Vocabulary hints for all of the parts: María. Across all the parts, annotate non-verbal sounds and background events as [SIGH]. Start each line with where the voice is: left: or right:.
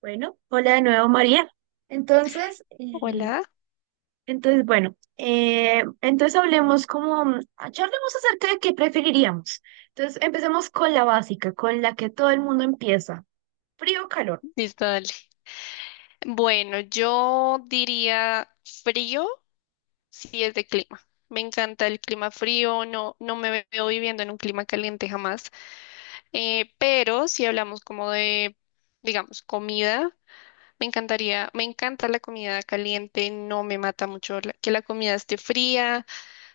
right: Bueno, hola de nuevo María. Entonces, eh,
left: Hola,
right: entonces bueno, entonces hablemos charlemos acerca de qué preferiríamos. Entonces, empecemos con la básica, con la que todo el mundo empieza, frío o calor.
left: listo, dale. Bueno, yo diría frío si es de clima. Me encanta el clima frío, no, no me veo viviendo en un clima caliente jamás. Pero si hablamos como de, digamos, comida, me encantaría, me encanta la comida caliente, no me mata mucho que la comida esté fría.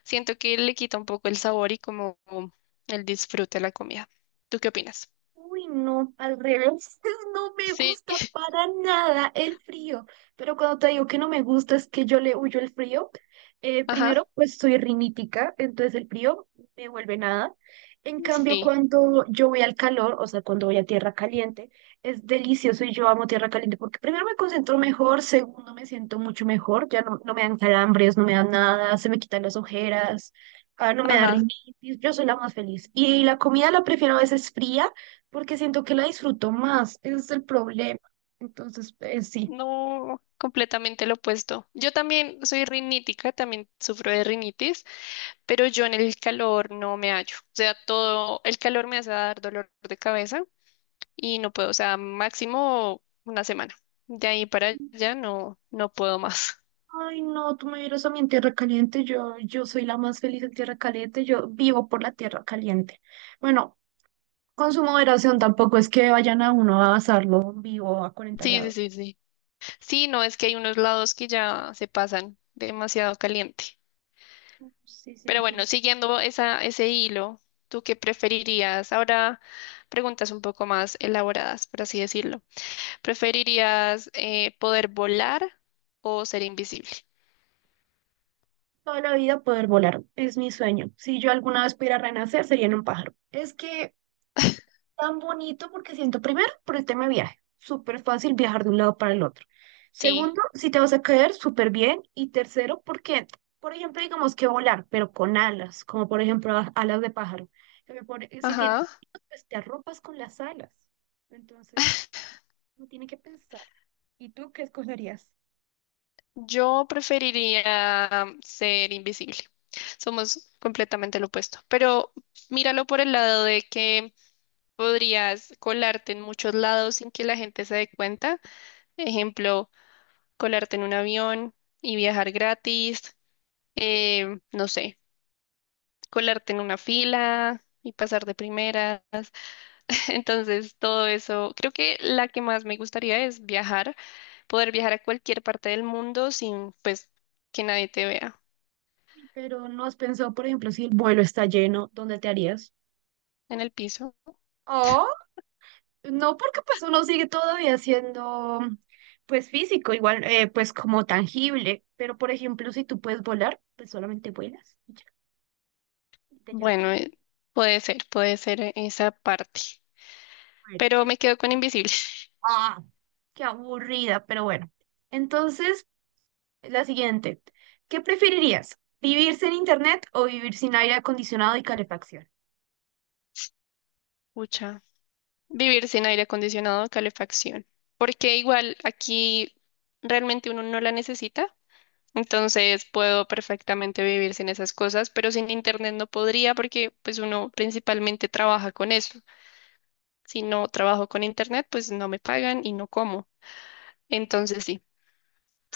left: Siento que le quita un poco el sabor y como el disfrute de la comida. ¿Tú qué opinas?
right: Uy, no, al revés, [LAUGHS] no me
left: Sí,
right: gusta para nada el frío, pero cuando te digo que no me gusta es que yo le huyo el frío.
left: ajá,
right: Primero, pues soy rinítica, entonces el frío me vuelve nada. En cambio,
left: sí,
right: cuando yo voy al calor, o sea, cuando voy a tierra caliente, es delicioso y yo amo tierra caliente porque primero me concentro mejor, segundo me siento mucho mejor, ya no, no me dan calambres, no me dan nada, se me quitan las ojeras, ah, no me da
left: ajá.
right: rinitis, yo soy la más feliz. Y la comida la prefiero a veces fría porque siento que la disfruto más, ese es el problema. Entonces, sí.
left: No, completamente lo opuesto. Yo también soy rinítica, también sufro de rinitis, pero yo en el calor no me hallo. O sea, todo el calor me hace dar dolor de cabeza y no puedo, o sea, máximo una semana. De ahí para allá no, no puedo más. [LAUGHS]
right: Ay, no, tú me vieras a mí en tierra caliente, yo soy la más feliz en tierra caliente, yo vivo por la tierra caliente. Bueno, con su moderación tampoco es que vayan a uno a asarlo vivo a 40
left: Sí, sí,
right: grados.
left: sí, sí. Sí, no, es que hay unos lados que ya se pasan demasiado caliente.
right: No, sí,
left: Pero
right: sentí.
left: bueno, siguiendo ese hilo, ¿tú qué preferirías? Ahora preguntas un poco más elaboradas, por así decirlo. ¿Preferirías poder volar o ser invisible?
right: Toda la vida poder volar es mi sueño. Si yo alguna vez pudiera renacer, sería en un pájaro. Es que tan bonito porque siento, primero, por el tema de viaje, súper fácil viajar de un lado para el otro.
left: Sí,
right: Segundo, si te vas a caer, súper bien. Y tercero, porque, por ejemplo, digamos que volar, pero con alas, como por ejemplo alas de pájaro. Si tienes,
left: ajá.
right: frío, pues te arropas con las alas. Entonces, no tiene que pensar. ¿Y tú qué escogerías?
left: Yo preferiría ser invisible. Somos completamente lo opuesto. Pero míralo por el lado de que podrías colarte en muchos lados sin que la gente se dé cuenta. Ejemplo, colarte en un avión y viajar gratis. No sé, colarte en una fila y pasar de primera. [LAUGHS] Entonces, todo eso, creo que la que más me gustaría es viajar, poder viajar a cualquier parte del mundo sin, pues, que nadie te vea
right: Uy, pero no has pensado, por ejemplo, si el vuelo está lleno, ¿dónde te harías?
left: en el piso.
right: No, porque pues uno sigue todavía siendo pues físico, igual pues como tangible, pero por ejemplo si tú puedes volar, pues solamente vuelas y ya, y te llevas tu...
left: Bueno, puede ser esa parte,
right: Bueno,
left: pero me quedo con invisible. [LAUGHS]
right: ah, qué aburrida, pero bueno. Entonces, la siguiente, ¿qué preferirías? ¿Vivir sin internet o vivir sin aire acondicionado y calefacción?
left: Pucha, vivir sin aire acondicionado o calefacción, porque igual aquí realmente uno no la necesita, entonces puedo perfectamente vivir sin esas cosas, pero sin internet no podría porque pues uno principalmente trabaja con eso. Si no trabajo con internet, pues no me pagan y no como. Entonces sí,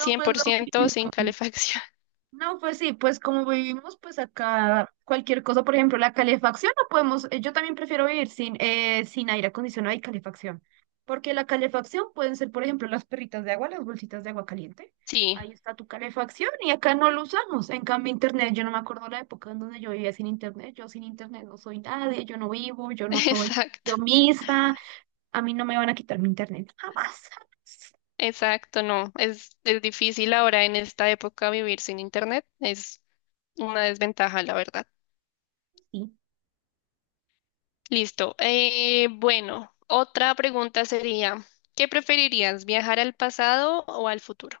right: No, pues lo
left: por ciento sin
right: mismo.
left: calefacción. [LAUGHS]
right: No, pues sí, pues como vivimos, pues acá cualquier cosa, por ejemplo, la calefacción, no podemos, yo también prefiero vivir sin, sin aire acondicionado y calefacción, porque la calefacción pueden ser, por ejemplo, las perritas de agua, las bolsitas de agua caliente,
left: Sí,
right: ahí está tu calefacción y acá no lo usamos, en cambio internet, yo no me acuerdo la época en donde yo vivía sin internet, yo sin internet no soy nadie, yo no vivo, yo no
left: [LAUGHS]
right: soy
left: exacto,
right: yo misma, a mí no me van a quitar mi internet, jamás, jamás.
left: exacto, no. Es difícil ahora en esta época vivir sin internet. Es una desventaja, la verdad.
right: Sí.
left: Listo. Bueno, otra pregunta sería, ¿qué preferirías, viajar al pasado o al futuro?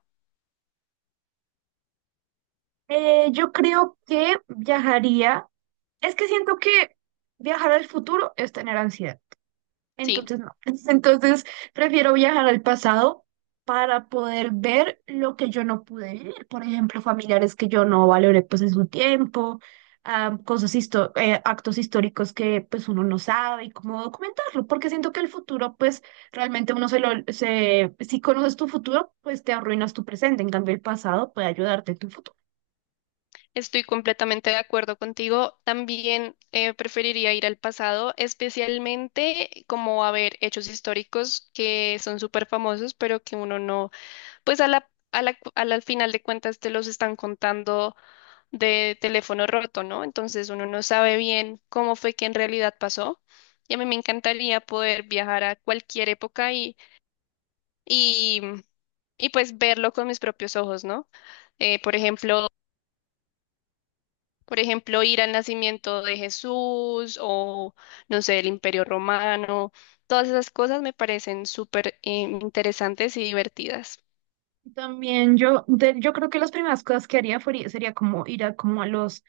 right: Yo creo que viajaría. Es que siento que viajar al futuro es tener ansiedad.
left: Sí.
right: Entonces, no. [LAUGHS] Entonces, prefiero viajar al pasado para poder ver lo que yo no pude vivir. Por ejemplo, familiares que yo no valoré pues en su tiempo, ah, actos históricos que pues uno no sabe y cómo documentarlo. Porque siento que el futuro pues realmente uno se lo, se, si conoces tu futuro, pues te arruinas tu presente. En cambio, el pasado puede ayudarte en tu futuro.
left: Estoy completamente de acuerdo contigo. También preferiría ir al pasado, especialmente como a ver hechos históricos que son súper famosos, pero que uno no, pues a la, cu- a la- al final de cuentas te los están contando de teléfono roto, ¿no? Entonces uno no sabe bien cómo fue que en realidad pasó. Y a mí me encantaría poder viajar a cualquier época y, y pues verlo con mis propios ojos, ¿no? Eh, por ejemplo, Por ejemplo, ir al nacimiento de Jesús o, no sé, el Imperio Romano. Todas esas cosas me parecen súper interesantes y divertidas.
right: También yo, yo creo que las primeras cosas que haría sería como ir a como a los,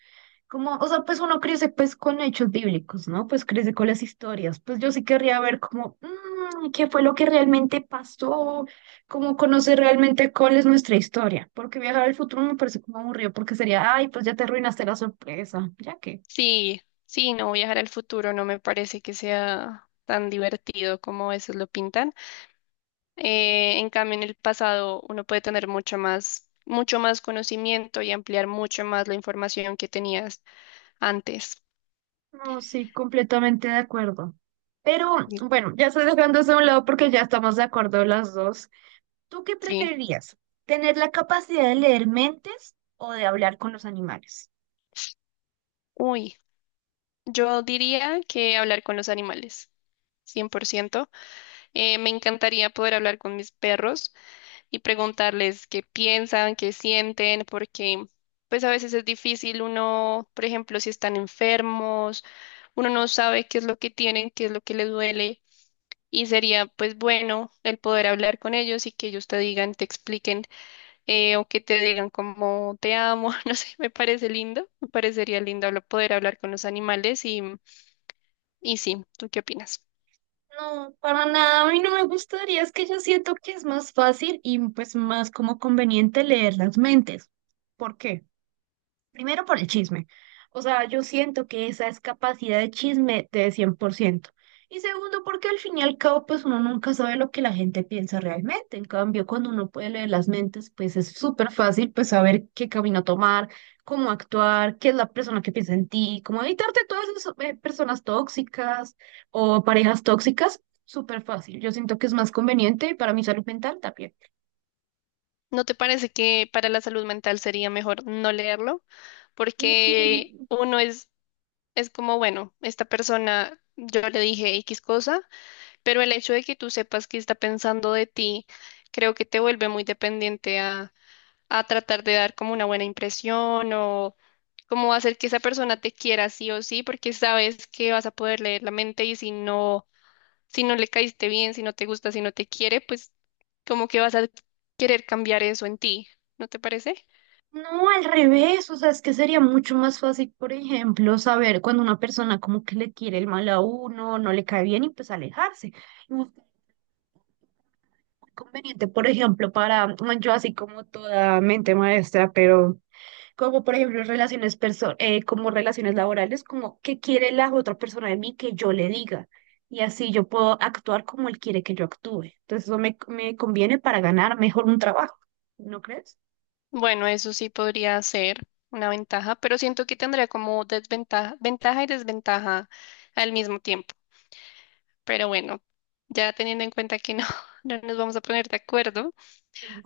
right: como, o sea, pues uno crece pues con hechos bíblicos, ¿no? Pues crece con las historias. Pues yo sí querría ver qué fue lo que realmente pasó, como conocer realmente cuál es nuestra historia. Porque viajar al futuro me parece como aburrido, porque sería, ay, pues ya te arruinaste la sorpresa, ya que.
left: Sí, sí, no viajar al futuro no me parece que sea tan divertido como a veces lo pintan. En cambio, en el pasado uno puede tener mucho más conocimiento y ampliar mucho más la información que tenías antes.
right: No, sí, completamente de acuerdo. Pero
left: Y-
right: bueno, ya estoy dejando eso a un lado porque ya estamos de acuerdo las dos. ¿Tú qué
left: Sí.
right: preferirías? ¿Tener la capacidad de leer mentes o de hablar con los animales?
left: Uy, yo diría que hablar con los animales, 100%. Me encantaría poder hablar con mis perros y preguntarles qué piensan, qué sienten, porque pues a veces es difícil uno, por ejemplo, si están enfermos, uno no sabe qué es lo que tienen, qué es lo que les duele y sería pues bueno el poder hablar con ellos y que ellos te digan, te expliquen o que te digan como te amo, [LAUGHS] no sé, me parece lindo, me parecería lindo poder hablar con los animales y sí, ¿tú qué opinas?
right: No, para nada, a mí no me gustaría, es que yo siento que es más fácil y pues más como conveniente leer las mentes. ¿Por qué? Primero por el chisme. O sea, yo siento que esa es capacidad de chisme de 100%. Y segundo, porque al fin y al cabo, pues uno nunca sabe lo que la gente piensa realmente. En cambio, cuando uno puede leer las mentes, pues es súper fácil, pues saber qué camino tomar, cómo actuar, qué es la persona que piensa en ti, cómo evitarte todas esas personas tóxicas o parejas tóxicas. Súper fácil. Yo siento que es más conveniente para mi salud mental también.
left: ¿No te parece que para la salud mental sería mejor no leerlo? Porque
right: Mm,
left: uno es como, bueno, esta persona, yo le dije X cosa, pero el hecho de que tú sepas qué está pensando de ti, creo que te vuelve muy dependiente a tratar de dar como una buena impresión o como hacer que esa persona te quiera sí o sí, porque sabes que vas a poder leer la mente y si no le caíste bien, si no te gusta, si no te quiere, pues como que vas a querer cambiar eso en ti, ¿no te parece?
right: no, al revés, o sea, es que sería mucho más fácil, por ejemplo, saber cuando una persona como que le quiere el mal a uno, no le cae bien y pues alejarse. Y muy conveniente, por ejemplo, para bueno, yo así como toda mente maestra, pero como por ejemplo relaciones perso como relaciones laborales, como que quiere la otra persona de mí que yo le diga y así yo puedo actuar como él quiere que yo actúe. Entonces me conviene para ganar mejor un trabajo, ¿no crees?
left: Bueno, eso sí podría ser una ventaja, pero siento que tendría como desventaja, ventaja y desventaja al mismo tiempo. Pero bueno, ya teniendo en cuenta que no, [LAUGHS] no nos vamos a poner de acuerdo,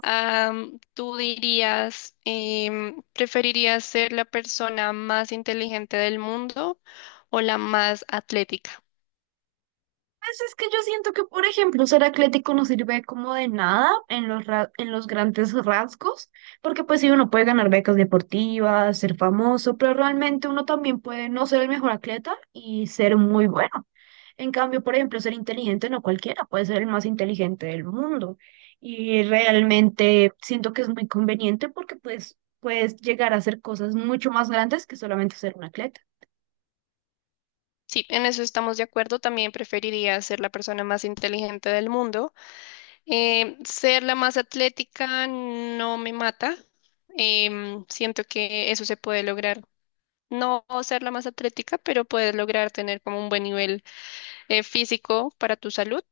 left: am, ¿tú dirías, preferirías ser la persona más inteligente del mundo o la más atlética?
right: Pues es que yo siento que, por ejemplo, ser atlético no sirve como de nada en en los grandes rasgos, porque pues sí, uno puede ganar becas deportivas, ser famoso, pero realmente uno también puede no ser el mejor atleta y ser muy bueno. En cambio, por ejemplo, ser inteligente no cualquiera, puede ser el más inteligente del mundo. Y realmente siento que es muy conveniente porque pues puedes llegar a hacer cosas mucho más grandes que solamente ser un atleta.
left: Sí, en eso estamos de acuerdo. También preferiría ser la persona más inteligente del mundo. Ser la más atlética no me mata. Siento que eso se puede lograr. No ser la más atlética, pero puedes lograr tener como un buen nivel físico para tu salud.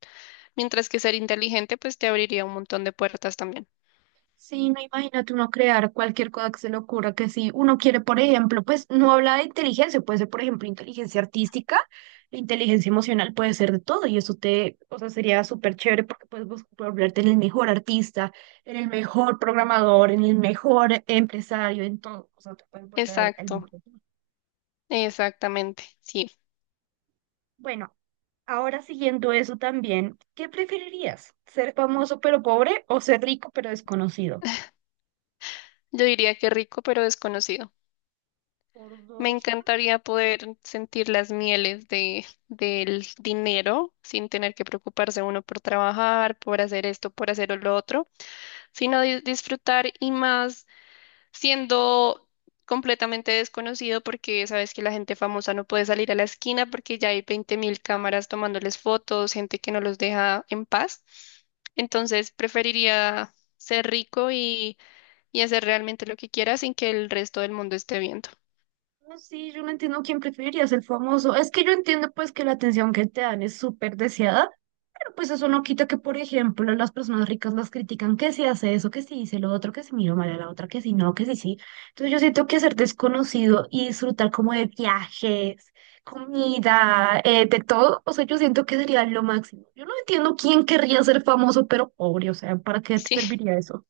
left: Mientras que ser inteligente, pues te abriría un montón de puertas también.
right: Sí, no imagínate uno crear cualquier cosa que se le ocurra, que si uno quiere, por ejemplo, pues no habla de inteligencia, puede ser, por ejemplo, inteligencia artística, inteligencia emocional, puede ser de todo, y eso te, o sea, sería súper chévere porque puedes volverte en el mejor artista, en el mejor programador, en el mejor empresario, en todo, o sea, te puedes volver el
left: Exacto,
right: mejor.
left: exactamente. Sí,
right: Bueno, ahora siguiendo eso también, ¿qué preferirías? ¿Ser famoso pero pobre o ser rico pero desconocido?
left: yo diría que rico, pero desconocido.
right: Por
left: Me
right: dos.
left: encantaría poder sentir las mieles del dinero sin tener que preocuparse uno por trabajar, por hacer esto, por hacer lo otro, sino disfrutar y más siendo completamente desconocido porque sabes que la gente famosa no puede salir a la esquina porque ya hay 20.000 cámaras tomándoles fotos, gente que no los deja en paz. Entonces preferiría ser rico y hacer realmente lo que quiera sin que el resto del mundo esté viendo.
right: No, sí, yo no entiendo quién preferiría ser famoso. Es que yo entiendo pues que la atención que te dan es súper deseada, pero pues eso no quita que, por ejemplo, las personas ricas las critican que si hace eso, que si dice lo otro, que si mira mal a la otra, que si no, que si sí. Entonces yo siento que ser desconocido y disfrutar como de viajes, comida, de todo, o sea, yo siento que sería lo máximo. Yo no entiendo quién querría ser famoso, pero pobre, o sea, ¿para qué te
left: [LAUGHS]
right: serviría eso?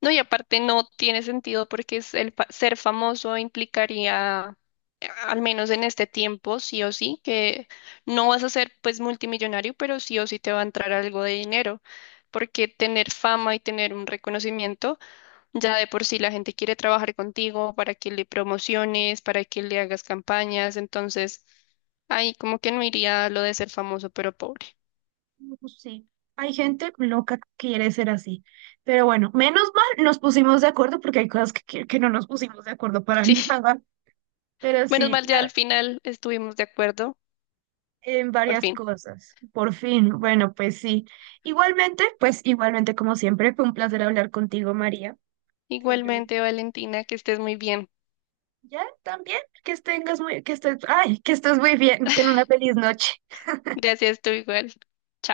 left: No, y aparte no tiene sentido porque es ser famoso implicaría, al menos en este tiempo, sí o sí, que no vas a ser pues multimillonario, pero sí o sí te va a entrar algo de dinero, porque tener fama y tener un reconocimiento, ya de por sí la gente quiere trabajar contigo para que le promociones, para que le hagas campañas, entonces ahí como que no iría lo de ser famoso pero pobre.
right: No, pues sí, hay gente loca que quiere ser así. Pero bueno, menos mal nos pusimos de acuerdo porque hay cosas que no nos pusimos de acuerdo para [LAUGHS]
left: [LAUGHS] Sí,
right: nada. Pero
left: menos
right: sí,
left: mal ya
right: ya,
left: al final estuvimos de acuerdo,
right: en
left: por
right: varias
left: fin.
right: cosas. Por fin, bueno, pues sí. Igualmente, pues igualmente como siempre, fue un placer hablar contigo, María. Siempre me
left: Igualmente,
right: gusta.
left: Valentina, que estés muy bien.
right: Ya, también, que estés, ay, que estés muy bien. Ten
left: [LAUGHS]
right: una feliz noche.
left: Gracias, tú igual.